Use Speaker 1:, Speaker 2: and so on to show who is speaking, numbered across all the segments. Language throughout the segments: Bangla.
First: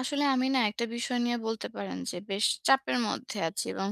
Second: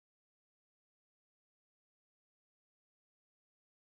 Speaker 1: আসলে আমি না একটা বিষয় নিয়ে বলতে পারেন যে বেশ চাপের মধ্যে আছি, এবং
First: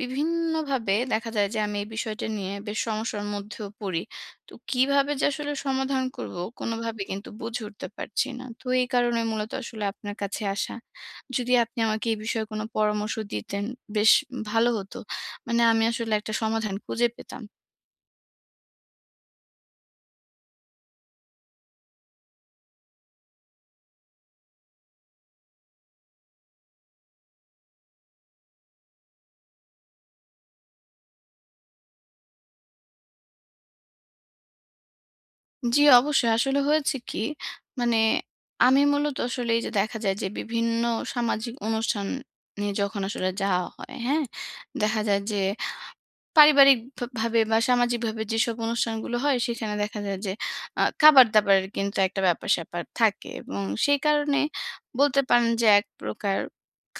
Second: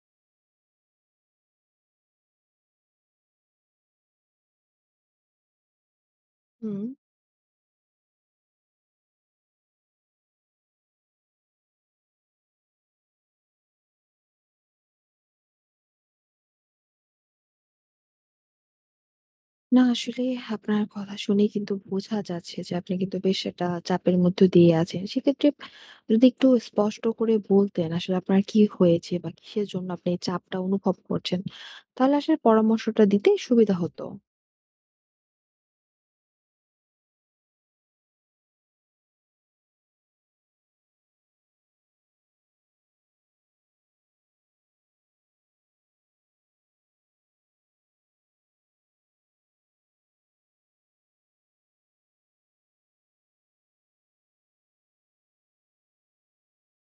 Speaker 1: বিভিন্নভাবে দেখা যায় যে আমি এই বিষয়টা নিয়ে বেশ সমস্যার মধ্যেও পড়ি। তো কিভাবে যে আসলে সমাধান করব
Speaker 2: হুম।
Speaker 1: কোনোভাবে কিন্তু বুঝে উঠতে পারছি না, তো এই কারণে মূলত আসলে আপনার কাছে আসা। যদি আপনি আমাকে এই বিষয়ে কোনো পরামর্শ দিতেন বেশ ভালো হতো, মানে আমি আসলে একটা সমাধান খুঁজে পেতাম।
Speaker 2: না আসলে আপনার কথা শুনেই কিন্তু বোঝা যাচ্ছে যে আপনি কিন্তু বেশ একটা চাপের মধ্য দিয়ে আছেন। সেক্ষেত্রে যদি একটু স্পষ্ট করে বলতেন আসলে আপনার কি হয়েছে বা কিসের জন্য আপনি এই চাপটা অনুভব করছেন? তাহলে আসলে পরামর্শটা দিতে সুবিধা হতো।
Speaker 1: জি, অবশ্যই। আসলে হয়েছে কি, মানে আমি মূলত আসলে এই যে দেখা যায় যে বিভিন্ন সামাজিক অনুষ্ঠানে যখন আসলে যাওয়া হয়, হ্যাঁ? দেখা যায় যে পারিবারিক ভাবে বা সামাজিকভাবে যেসব অনুষ্ঠানগুলো হয় সেখানে দেখা যায় যে খাবার-দাবারের কিন্তু একটা ব্যাপার-স্যাপার থাকে, এবং সেই কারণে বলতে পারেন যে এক প্রকার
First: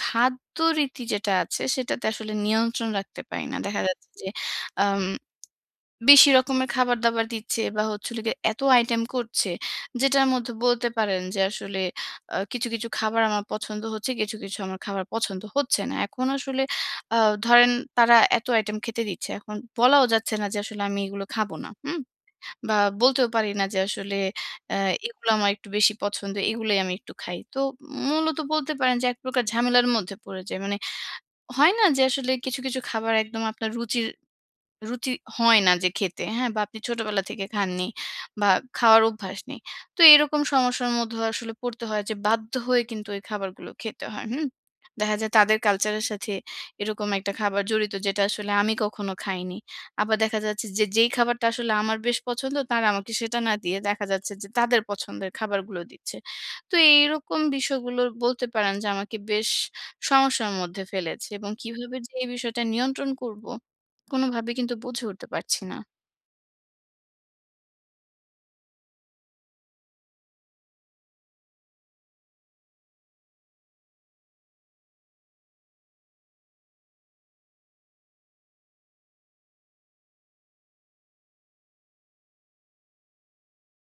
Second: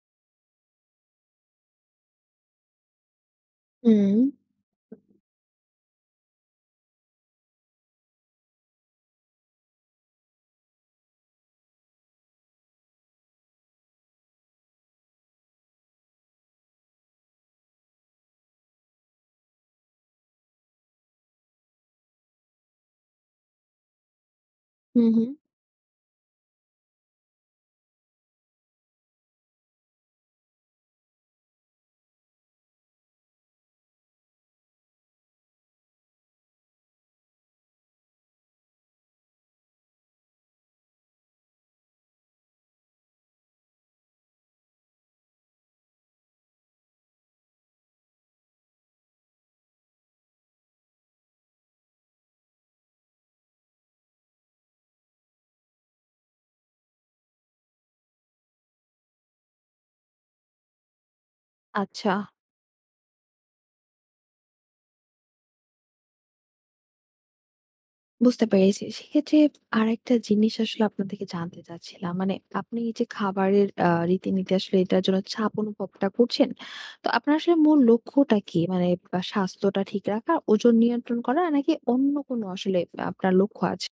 Speaker 1: খাদ্য রীতি যেটা আছে সেটাতে আসলে নিয়ন্ত্রণ রাখতে পারি না। দেখা যাচ্ছে
Speaker 2: হুম,
Speaker 1: যে আম বেশি রকমের খাবার-দাবার দিচ্ছে, বা হচ্ছে হলো গিয়ে এত আইটেম করছে, যেটার মধ্যে বলতে পারেন যে আসলে কিছু, কিছু খাবার আমার পছন্দ হচ্ছে, কিছু, কিছু আমার খাবার পছন্দ হচ্ছে না। এখন আসলে আ ধরেন তারা এত আইটেম খেতে দিচ্ছে। এখন বলাও যাচ্ছে না যে আসলে আমি এগুলো খাবো না। হুম? বা বলতেও পারি না যে আসলে আ
Speaker 2: হুম,
Speaker 1: এগুলো
Speaker 2: হুম।
Speaker 1: আমার একটু বেশি পছন্দ, এগুলোই আমি একটু খাই। তো মূলত বলতে পারেন যে এক প্রকার ঝামেলার মধ্যে পড়ে যাই। মানে হয় না যে আসলে কিছু, কিছু খাবার একদম আপনার রুচি হয় না যে খেতে, হ্যাঁ? বা আপনি ছোটবেলা থেকে খাননি বা খাওয়ার অভ্যাস নেই। তো এরকম সমস্যার মধ্যেও আসলে পড়তে হয় যে বাধ্য হয়ে কিন্তু ওই খাবারগুলো খেতে হয়, হুম? দেখা যায় তাদের কালচারের সাথে এরকম একটা খাবার জড়িত যেটা আসলে আমি কখনো খাইনি। আবার দেখা যাচ্ছে যে যেই খাবারটা আসলে আমার বেশ পছন্দ তারা আমাকে সেটা না দিয়ে দেখা যাচ্ছে যে তাদের পছন্দের খাবারগুলো দিচ্ছে। তো এইরকম বিষয়গুলো বলতে পারেন যে আমাকে বেশ সমস্যার মধ্যে ফেলেছে, এবং কিভাবে যে
Speaker 2: আচ্ছা।
Speaker 1: এই বিষয়টা নিয়ন্ত্রণ করব কোনোভাবে কিন্তু বুঝে উঠতে পারছি না।
Speaker 2: বুঝতে পেরেছি। সেক্ষেত্রে আরেকটা জিনিস আসলে আপনার থেকে জানতে চাচ্ছিলাম। মানে আপনি এই যে খাবারের রীতিনীতি আসলে এটার জন্য চাপ অনুভবটা করছেন। তো আপনার আসলে মূল লক্ষ্যটা কি? মানে স্বাস্থ্যটা ঠিক রাখা, ওজন নিয়ন্ত্রণ করা নাকি অন্য কোনো আসলে আপনার লক্ষ্য আছে?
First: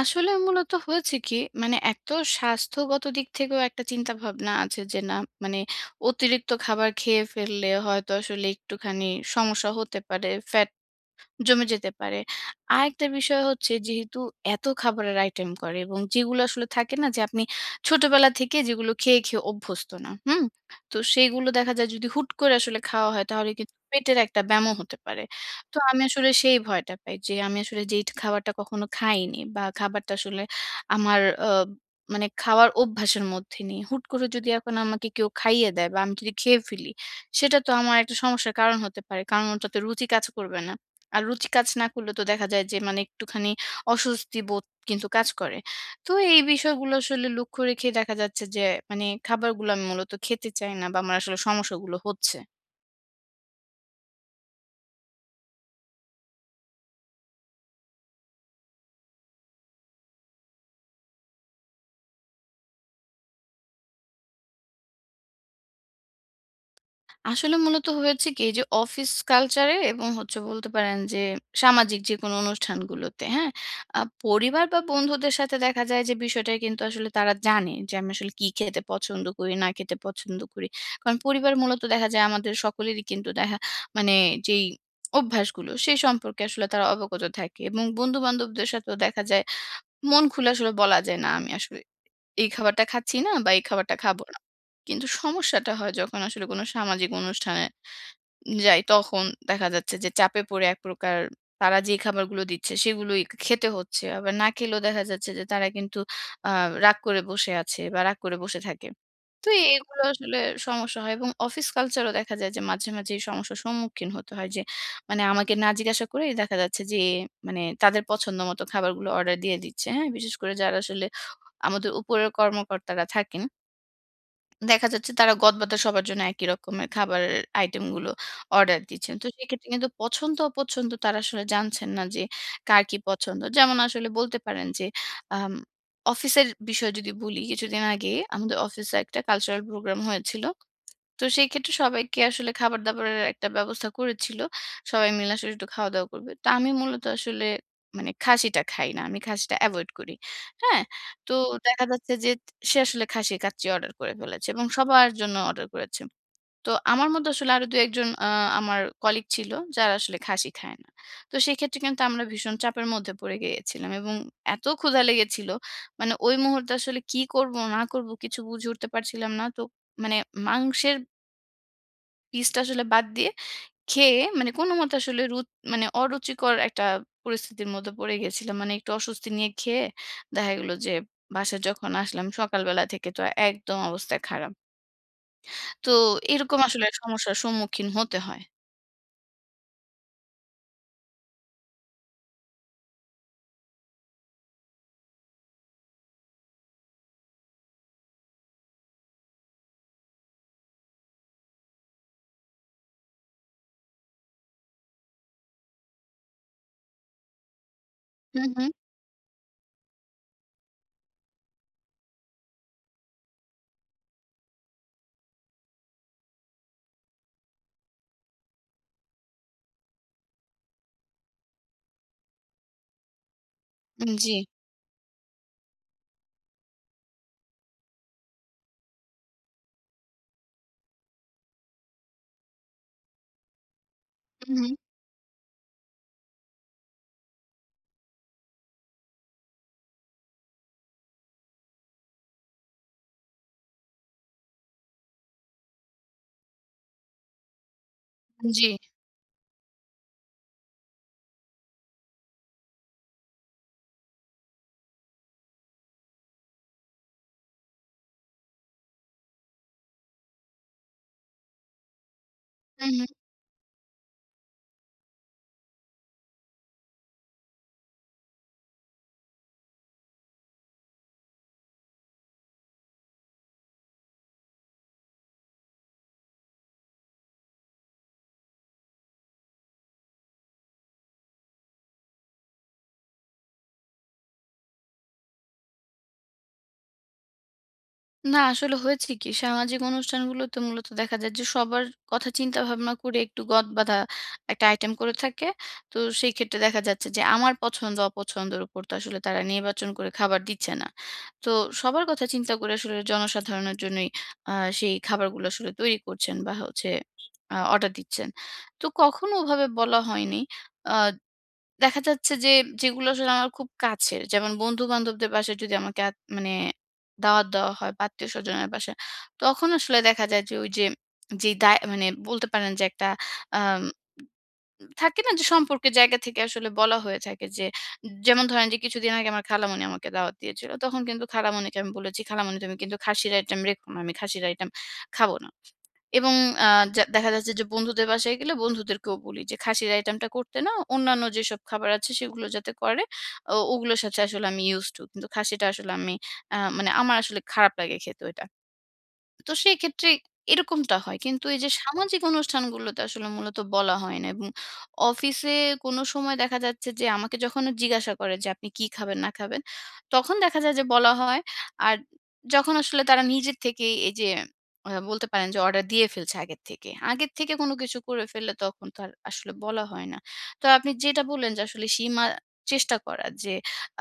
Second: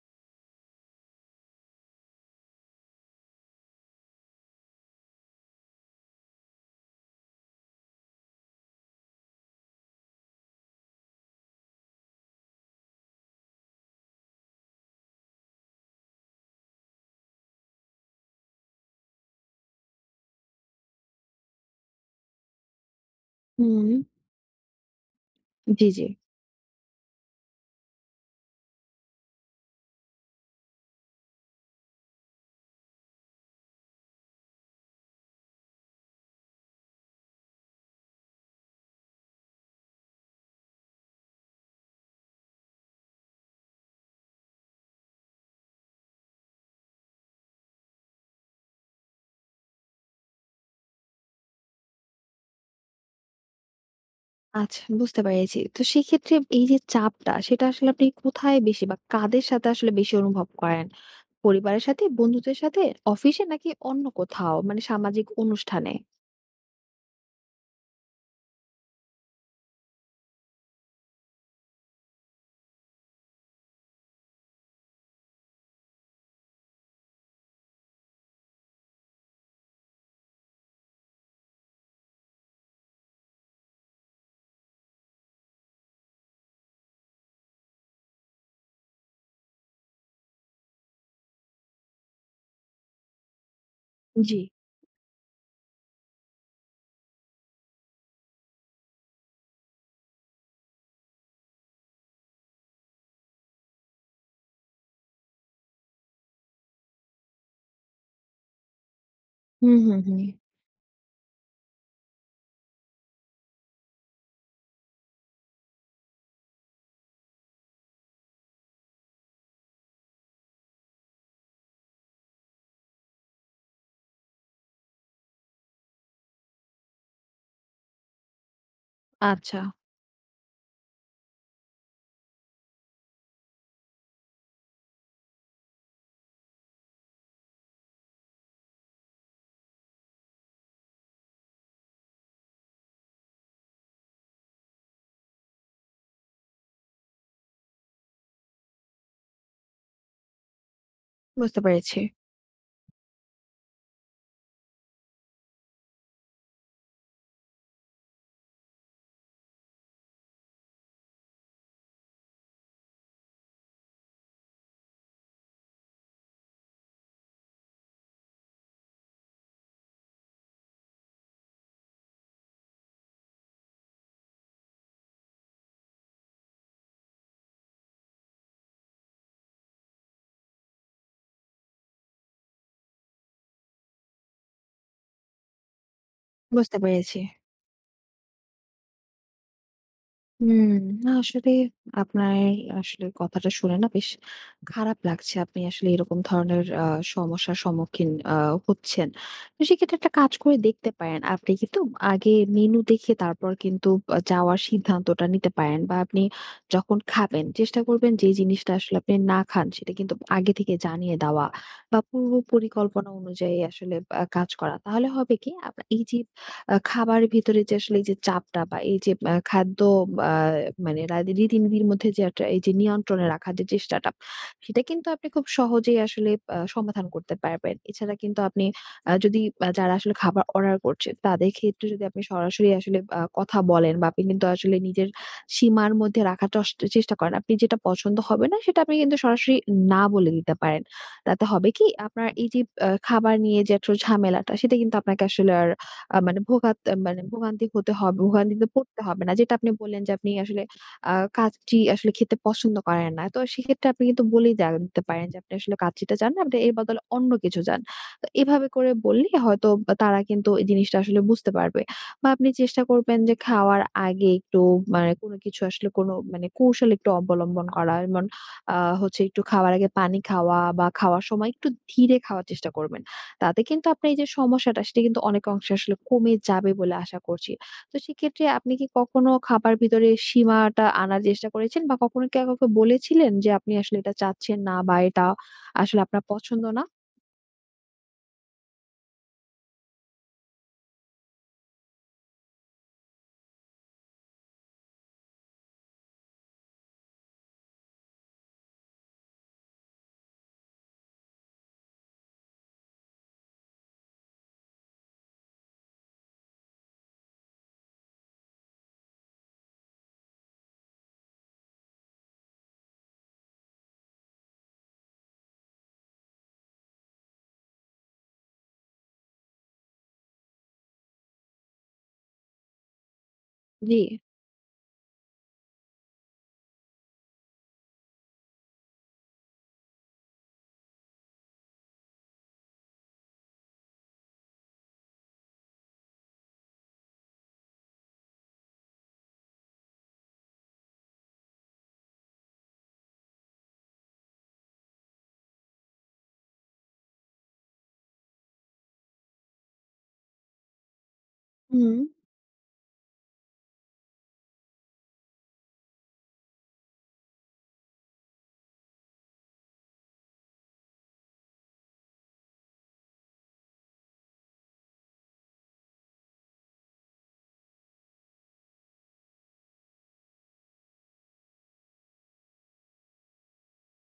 Speaker 1: আসলে মূলত হয়েছে কি, মানে এক তো স্বাস্থ্যগত দিক থেকেও একটা চিন্তা ভাবনা আছে যে না, মানে অতিরিক্ত খাবার খেয়ে ফেললে হয়তো আসলে একটুখানি সমস্যা হতে পারে। ফ্যাট জমে যেতে পারে। আরেকটা বিষয় হচ্ছে যেহেতু এত খাবারের আইটেম করে এবং যেগুলো আসলে থাকে না যে আপনি ছোটবেলা থেকে যেগুলো খেয়ে অভ্যস্ত না, হুম? তো সেইগুলো দেখা যায় যদি হুট করে আসলে খাওয়া হয় তাহলে কিন্তু
Speaker 2: হুম,
Speaker 1: পেটের একটা ব্যামও হতে পারে। তো
Speaker 2: জি,
Speaker 1: আমি
Speaker 2: জি।
Speaker 1: আসলে সেই ভয়টা পাই যে আমি আসলে যেই খাবারটা কখনো খাইনি বা খাবারটা আসলে আমার আ মানে খাওয়ার অভ্যাসের মধ্যে নেই। হুট করে যদি এখন আমাকে কেউ খাইয়ে দেয় বা আমি যদি খেয়ে ফেলি, সেটা তো আমার একটা সমস্যার কারণ হতে পারে। কারণ ওটাতে রুচি কাজ করবে না। আর রুচি কাজ না করলে তো দেখা যায় যে মানে একটুখানি অস্বস্তি বোধ কিন্তু কাজ করে। তো এই বিষয়গুলো আসলে লক্ষ্য রেখে দেখা যাচ্ছে যে মানে খাবারগুলো আমি মূলত খেতে চাই না বা আমার আসলে সমস্যাগুলো হচ্ছে।
Speaker 2: আচ্ছা, বুঝতে পেরেছি। তো সেক্ষেত্রে এই যে চাপটা সেটা আসলে আপনি কোথায় বেশি বা কাদের সাথে আসলে বেশি অনুভব করেন? পরিবারের সাথে, বন্ধুদের সাথে, অফিসে নাকি অন্য কোথাও? মানে সামাজিক অনুষ্ঠানে?
Speaker 1: আসলে মূলত হয়েছে কি যে অফিস কালচারে, এবং হচ্ছে বলতে পারেন যে সামাজিক যে কোনো অনুষ্ঠানগুলোতে, হ্যাঁ। পরিবার বা বন্ধুদের সাথে দেখা যায় যে বিষয়টা কিন্তু আসলে তারা জানে যে আমি আসলে কি খেতে পছন্দ করি না খেতে পছন্দ করি, কারণ পরিবার মূলত দেখা যায় আমাদের সকলেরই কিন্তু দেখা, মানে যেই অভ্যাসগুলো সেই সম্পর্কে আসলে তারা অবগত থাকে, এবং বন্ধু বান্ধবদের সাথেও দেখা যায় মন খুলে আসলে বলা যায় না আমি আসলে এই খাবারটা খাচ্ছি না বা এই খাবারটা খাবো না।
Speaker 2: জি।
Speaker 1: কিন্তু সমস্যাটা হয় যখন আসলে কোনো সামাজিক অনুষ্ঠানে যাই, তখন দেখা যাচ্ছে যে চাপে পড়ে এক প্রকার তারা যে খাবারগুলো দিচ্ছে সেগুলোই খেতে হচ্ছে। আবার না খেলেও দেখা যাচ্ছে যে তারা কিন্তু আ রাগ করে বসে আছে বা রাগ করে বসে থাকে। তো এ
Speaker 2: হুম, হুম,
Speaker 1: এগুলো
Speaker 2: হুম।
Speaker 1: আসলে সমস্যা হয়, এবং অফিস কালচারও দেখা যায় যে মাঝে, মাঝে এই সমস্যার সম্মুখীন হতে হয় যে মানে আমাকে না জিজ্ঞাসা করেই দেখা যাচ্ছে যে মানে তাদের পছন্দ মতো খাবারগুলো অর্ডার দিয়ে দিচ্ছে। হ্যাঁ? বিশেষ করে যারা আসলে আমাদের উপরের কর্মকর্তারা থাকেন। দেখা যাচ্ছে তারা গতবাতা সবার জন্য একই রকমের খাবারের আইটেমগুলো অর্ডার দিচ্ছেন। তো
Speaker 2: আচ্ছা,
Speaker 1: সেক্ষেত্রে কিন্তু পছন্দ অপছন্দ তারা আসলে জানছেন না যে কার কি পছন্দ। যেমন আসলে বলতে পারেন যে আম অফিসের বিষয় যদি বলি, কিছুদিন আগে আমাদের অফিসে একটা কালচারাল প্রোগ্রাম হয়েছিল। তো সেই ক্ষেত্রে সবাইকে আসলে খাবার-দাবারের একটা ব্যবস্থা করেছিল। সবাই মিলে আসলে একটু খাওয়া-দাওয়া করবে। তো আমি মূলত আসলে মানে খাসিটা খাই না। আমি খাসিটা এভয়েড করি। হ্যাঁ? তো
Speaker 2: বুঝতে
Speaker 1: দেখা
Speaker 2: পেরেছি,
Speaker 1: যাচ্ছে যে সে আসলে খাসির কাচ্চি অর্ডার করে ফেলেছে এবং সবার জন্য অর্ডার করেছে। তো আমার মতো আসলে আরো ২-১ জন আমার কলিগ ছিল যারা আসলে খাসি খায় না। তো সেক্ষেত্রে কিন্তু আমরা ভীষণ চাপের মধ্যে পড়ে গিয়েছিলাম, এবং এত ক্ষুধা লেগেছিল, মানে ওই মুহূর্তে আসলে কি করব না করব কিছু বুঝে উঠতে পারছিলাম না। তো মানে মাংসের পিসটা আসলে বাদ দিয়ে খেয়ে মানে কোনমতে আসলে মানে অরুচিকর একটা পরিস্থিতির মধ্যে পড়ে গেছিলাম। মানে একটু অস্বস্তি নিয়ে খেয়ে দেখা গেল যে বাসায় যখন আসলাম সকালবেলা থেকে তো একদম অবস্থা খারাপ। তো এরকম
Speaker 2: বুঝতে
Speaker 1: আসলে
Speaker 2: পেরেছি।
Speaker 1: সমস্যার সম্মুখীন হতে হয়।
Speaker 2: হুম, না আসলে আপনার আসলে কথাটা শুনে না বেশ খারাপ লাগছে। আপনি আসলে এরকম ধরনের সমস্যার সম্মুখীন হচ্ছেন। তো সেক্ষেত্রে একটা কাজ করে দেখতে পারেন। আপনি কিন্তু আগে মেনু দেখে তারপর কিন্তু যাওয়ার সিদ্ধান্তটা নিতে পারেন বা আপনি যখন খাবেন চেষ্টা করবেন যে
Speaker 1: হু, হু।
Speaker 2: জিনিসটা আসলে আপনি না খান সেটা কিন্তু আগে থেকে জানিয়ে দেওয়া বা পূর্ব পরিকল্পনা অনুযায়ী আসলে কাজ করা। তাহলে হবে কি? আপনার এই যে খাবারের ভিতরে যে আসলে এই যে চাপটা বা এই যে খাদ্য বা মানে রীতিনীতির মধ্যে যে একটা এই যে নিয়ন্ত্রণে রাখার যে চেষ্টাটা,
Speaker 1: জি।
Speaker 2: সেটা কিন্তু আপনি খুব সহজেই আসলে সমাধান করতে পারবেন। এছাড়া কিন্তু আপনি যদি যারা আসলে খাবার অর্ডার করছে, তাদের ক্ষেত্রে যদি আপনি সরাসরি আসলে কথা বলেন বা আপনি কিন্তু
Speaker 1: হু, হু।
Speaker 2: আসলে নিজের সীমার মধ্যে রাখার চেষ্টা করেন। আপনি যেটা পছন্দ হবে না, সেটা আপনি কিন্তু সরাসরি না বলে দিতে পারেন। তাতে হবে কি? আপনার এই যে খাবার নিয়ে যে একটা ঝামেলাটা, সেটা কিন্তু আপনাকে আসলে আর আ মানে ভোগাত মানে ভোগান্তিতে
Speaker 1: জি।
Speaker 2: পড়তে হবে না। যেটা আপনি বললেন যে আপনি আসলে আ কাচ্চি আসলে খেতে পছন্দ করেন না। তো সেক্ষেত্রে আপনি কিন্তু বলেই দিতে পারেন যে আপনি আসলে কাচ্চিটা চান না, আপনি এর বদলে অন্য কিছু চান। তো এভাবে করে বললে হয়তো তারা কিন্তু এই জিনিসটা আসলে বুঝতে পারবে। বা আপনি চেষ্টা
Speaker 1: হু, হু।
Speaker 2: করবেন যে খাওয়ার আগে একটু মানে কোনো কিছু আসলে কোনো মানে কৌশল একটু অবলম্বন করা। যেমন আ হচ্ছে একটু খাওয়ার আগে পানি খাওয়া বা খাওয়ার সময় একটু ধীরে খাওয়ার চেষ্টা করবেন। তাতে কিন্তু আপনার এই যে সমস্যাটা সেটা কিন্তু অনেক অংশে আসলে কমে যাবে বলে আশা করছি। তো সেক্ষেত্রে আপনি কি কখনো খাবার ভিতরে সীমাটা আনার চেষ্টা করেছেন বা কখনো কি কাউকে বলেছিলেন যে আপনি আসলে এটা চাচ্ছেন না বা এটা আসলে আপনার পছন্দ না?
Speaker 1: না, আসলে হয়েছে কি, সামাজিক অনুষ্ঠানগুলোতে মূলত দেখা যায় যে সবার কথা চিন্তা ভাবনা করে একটু গদ বাঁধা একটা আইটেম করে থাকে। তো সেই ক্ষেত্রে দেখা যাচ্ছে যে আমার পছন্দ অপছন্দের উপর তো আসলে তারা নির্বাচন করে খাবার দিচ্ছে না। তো সবার কথা চিন্তা করে আসলে জনসাধারণের জন্যই সেই খাবারগুলো আসলে তৈরি করছেন, বা হচ্ছে অর্ডার দিচ্ছেন। তো কখনো ওভাবে বলা হয়নি। দেখা যাচ্ছে যে যেগুলো আসলে আমার খুব কাছের, যেমন বন্ধু-বান্ধবদের বাসায় যদি আমাকে মানে দাওয়াত দেওয়া হয় বা আত্মীয়-স্বজনের বাসায়, তখন আসলে দেখা যায় যে ওই যে যেই দায় মানে বলতে পারেন যে একটা আম
Speaker 2: জি।
Speaker 1: থাকে না, যে সম্পর্কের জায়গা থেকে আসলে বলা হয়ে থাকে যে যেমন ধরেন যে কিছুদিন আগে আমার খালামণি আমাকে দাওয়াত দিয়েছিল। তখন কিন্তু খালামণিকে আমি বলেছি, "খালামণি তুমি কিন্তু খাসির আইটেম রেখো না। আমি খাসির আইটেম খাবো না।" এবং আ যা দেখা যাচ্ছে যে বন্ধুদের বাসায় গেলে বন্ধুদেরকেও বলি যে, খাসির আইটেমটা করতে না, অন্যান্য যেসব খাবার আছে সেগুলো যাতে করে, ওগুলোর সাথে আসলে আমি used to, কিন্তু খাসিটা আসলে আমি মানে আমার আসলে খারাপ লাগে খেতে ওইটা। তো সেক্ষেত্রে এরকমটা হয়। কিন্তু এই যে
Speaker 2: হুম।
Speaker 1: সামাজিক অনুষ্ঠানগুলোতে আসলে মূলত বলা হয় না, এবং অফিসে কোনো সময় দেখা যাচ্ছে যে আমাকে যখন জিজ্ঞাসা করে যে, "আপনি কি খাবেন না খাবেন?" তখন দেখা যায় যে বলা হয়। আর যখন আসলে তারা নিজের থেকেই এই যে বলতে পারেন যে অর্ডার দিয়ে ফেলছে আগের থেকে। আগের থেকে কোনো কিছু করে ফেললে তখন তো আর আসলে বলা হয় না। তো আপনি যেটা বললেন যে আসলে সীমা চেষ্টা করা, যে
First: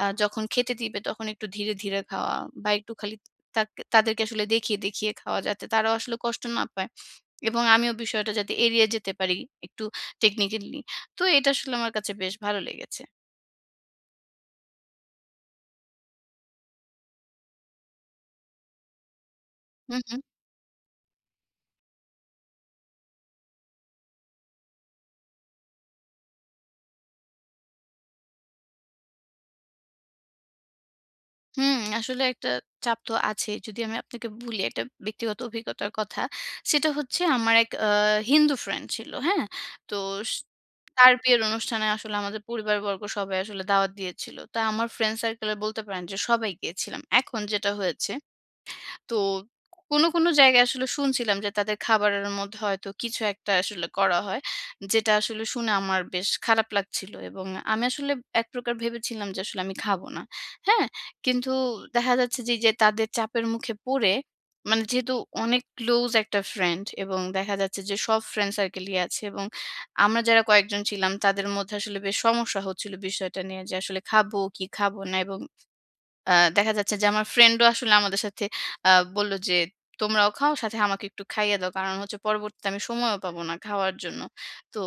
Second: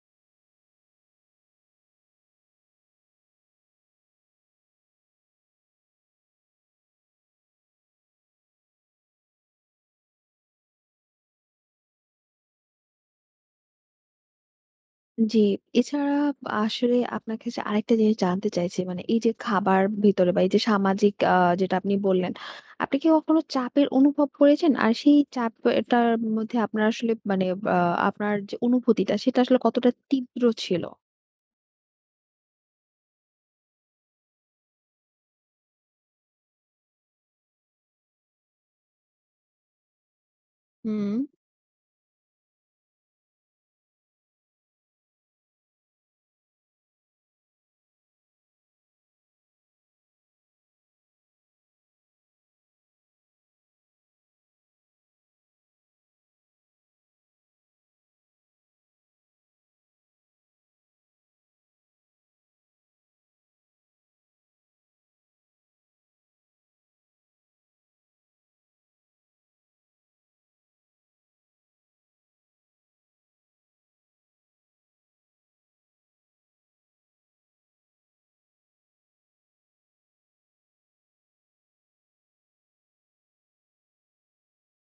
Speaker 1: যখন খেতে দিবে তখন একটু ধীরে, ধীরে খাওয়া, বা একটু খালি তাক তাদেরকে আসলে দেখিয়ে, দেখিয়ে খাওয়া যাতে তারাও আসলে কষ্ট না পায়, এবং আমিও বিষয়টা যাতে এড়িয়ে যেতে পারি একটু টেকনিক্যালি। তো এটা আসলে আমার কাছে বেশ ভালো লেগেছে।
Speaker 2: জি, এছাড়া আসলে আপনার কাছে আরেকটা জিনিস জানতে চাইছি। মানে এই যে খাবার
Speaker 1: হুম, হুম।
Speaker 2: ভিতরে বা এই যে সামাজিক যেটা আপনি বললেন, আপনি কি কখনো চাপের অনুভব করেছেন? আর সেই চাপটার মধ্যে আপনার আসলে মানে আ আপনার যে অনুভূতিটা সেটা আসলে কতটা তীব্র ছিল?
Speaker 1: হুম, আসলে একটা চাপ তো আছে। যদি আমি আপনাকে বলি একটা ব্যক্তিগত অভিজ্ঞতার কথা, সেটা হচ্ছে আমার এক হিন্দু ফ্রেন্ড ছিল, হ্যাঁ? তো স
Speaker 2: হুম।
Speaker 1: তার বিয়ের অনুষ্ঠানে আসলে আমাদের পরিবারবর্গ সবাই আসলে দাওয়াত দিয়েছিল। তা আমার ফ্রেন্ড সার্কেল এ বলতে পারেন যে সবাই গিয়েছিলাম। এখন যেটা হয়েছে, তো কোনো, কোনো জায়গায় আসলে শুনছিলাম যে তাদের খাবারের মধ্যে হয়তো কিছু একটা আসলে করা হয়। যেটা আসলে শুনে আমার বেশ খারাপ লাগছিল, এবং আমি আসলে এক প্রকার ভেবেছিলাম যে আসলে আমি খাবো না। হ্যাঁ? কিন্তু দেখা যাচ্ছে যে, এইযে তাদের চাপের মুখে পড়ে, মানে যেহেতু অনেক ক্লোজ একটা ফ্রেন্ড এবং দেখা যাচ্ছে যে সব ফ্রেন্ড সার্কেলই আছে, এবং আমরা যারা কয়েকজন ছিলাম তাদের মধ্যে আসলে বেশ সমস্যা হচ্ছিল বিষয়টা নিয়ে যে আসলে খাবো কি খাবো না, এবং দেখা যাচ্ছে যে আমার ফ্রেন্ডও আসলে আমাদের সাথে আ বলল যে, "তোমরাও খাও, সাথে আমাকে একটু খাইয়ে দাও।" কারণ হচ্ছে পরবর্তীতে আমি সময়ও পাবো না খাওয়ার জন্য। তো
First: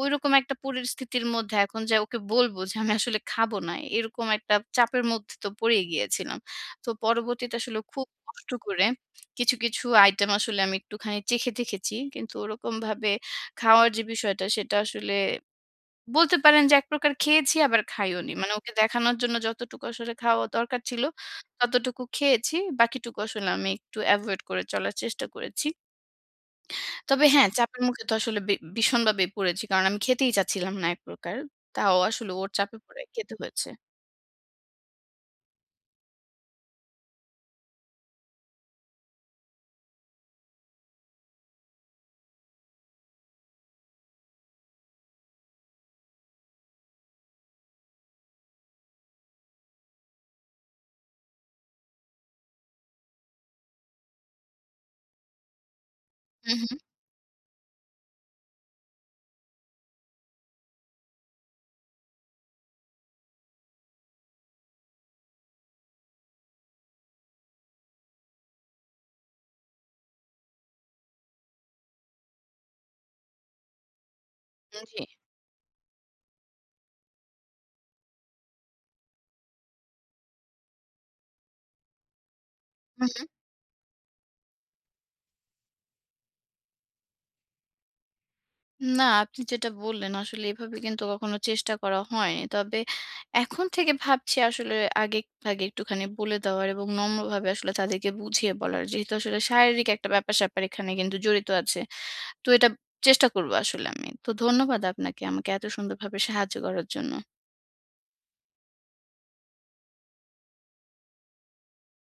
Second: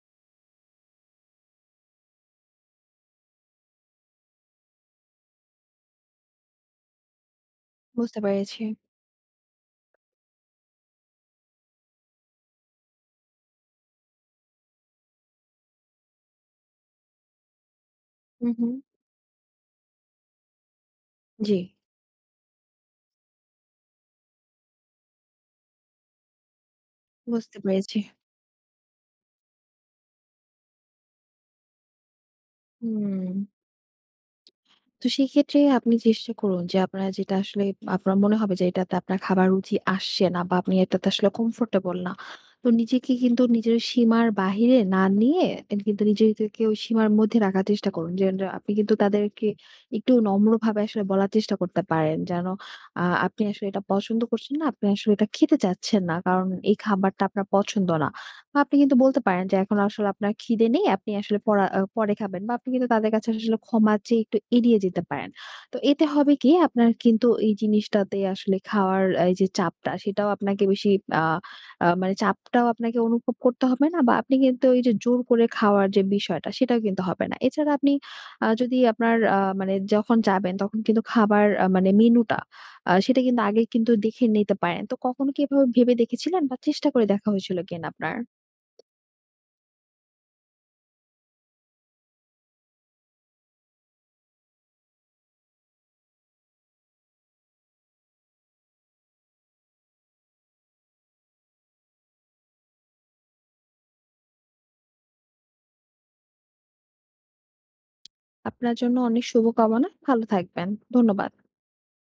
Speaker 1: ঐরকম একটা পরিস্থিতির মধ্যে এখন যে ওকে বলব যে আমি আসলে খাবো না, এরকম একটা চাপের মধ্যে তো পড়েই গিয়েছিলাম। তো পরবর্তীতে আসলে খুব
Speaker 2: বুঝতে
Speaker 1: কষ্ট
Speaker 2: পেরেছি।
Speaker 1: করে কিছু, কিছু আইটেম আসলে আমি একটুখানি চেখে দেখেছি। কিন্তু ওরকমভাবে খাওয়ার যে বিষয়টা সেটা আসলে বলতে পারেন যে এক প্রকার খেয়েছি আবার খাইওনি। হুম।
Speaker 2: হু,
Speaker 1: মানে
Speaker 2: হু।
Speaker 1: ওকে দেখানোর জন্য যতটুকু আসলে খাওয়া দরকার ছিল,
Speaker 2: জি,
Speaker 1: ততটুকু খেয়েছি। বাকিটুকু আসলে আমি একটু এভয়েড করে চলার চেষ্টা করেছি। তবে হ্যাঁ,
Speaker 2: বুঝতে
Speaker 1: চাপের
Speaker 2: পেরেছি।
Speaker 1: মুখে তো আসলে ভীষণভাবে পড়েছি। কারণ আমি খেতেই চাচ্ছিলাম না এক প্রকার। তাও আসলে ওর চাপে পড়ে খেতে
Speaker 2: হুম।
Speaker 1: হয়েছে।
Speaker 2: তো সেক্ষেত্রে আপনি চেষ্টা করুন যে আপনার যেটা আসলে আপনার মনে হবে যে এটাতে আপনার খাবার রুচি আসছে না বা আপনি এটাতে আসলে কমফোর্টেবল না। তো নিজেকে কিন্তু নিজের সীমার বাহিরে না নিয়ে কিন্তু নিজেকে ওই সীমার মধ্যে রাখার চেষ্টা করুন যে আপনি কিন্তু তাদেরকে একটু নম্রভাবে আসলে বলার চেষ্টা করতে পারেন যেন আপনি আসলে এটা পছন্দ করছেন না, আপনি আসলে এটা খেতে চাচ্ছেন না কারণ
Speaker 1: হু, হু।
Speaker 2: এই খাবারটা আপনার পছন্দ না। আপনি কিন্তু বলতে পারেন যে এখন আসলে আপনার খিদে নেই। আপনি আসলে পরা আ পরে খাবেন বা আপনি কিন্তু তাদের কাছে আসলে ক্ষমা চেয়ে একটু এড়িয়ে যেতে পারেন। তো এতে হবে কি? আপনার কিন্তু এই জিনিসটাতে আসলে খাওয়ার এই যে চাপটা সেটাও আপনাকে বেশি আ আ মানে চাপটাও আপনাকে অনুভব করতে হবে না বা আপনি কিন্তু এই যে
Speaker 1: জি।
Speaker 2: জোর করে খাওয়ার যে বিষয়টা সেটাও কিন্তু হবে না। এছাড়া আপনি যদি আপনার মানে যখন যাবেন তখন কিন্তু খাবার মানে মেনুটা
Speaker 1: হু,
Speaker 2: সেটা
Speaker 1: হু।
Speaker 2: কিন্তু আগে কিন্তু দেখে নিতে পারেন। তো কখনো কি এভাবে ভেবে দেখেছিলেন বা চেষ্টা করে দেখা হয়েছিল কিনা আপনার?
Speaker 1: না, আপনি যেটা বললেন আসলে এভাবে কিন্তু কখনো চেষ্টা করা হয়নি। তবে এখন থেকে ভাবছি আসলে আগে, আগে একটুখানি বলে দেওয়ার এবং নম্রভাবে আসলে তাদেরকে বুঝিয়ে বলার। যেহেতু আসলে শারীরিক একটা ব্যাপার-স্যাপার এখানে কিন্তু জড়িত আছে। তো এটা চেষ্টা করব আসলে আমি। তো ধন্যবাদ আপনাকে আমাকে এত সুন্দরভাবে সাহায্য করার জন্য।
Speaker 2: আপনার জন্য অনেক শুভকামনা। ভালো থাকবেন। ধন্যবাদ।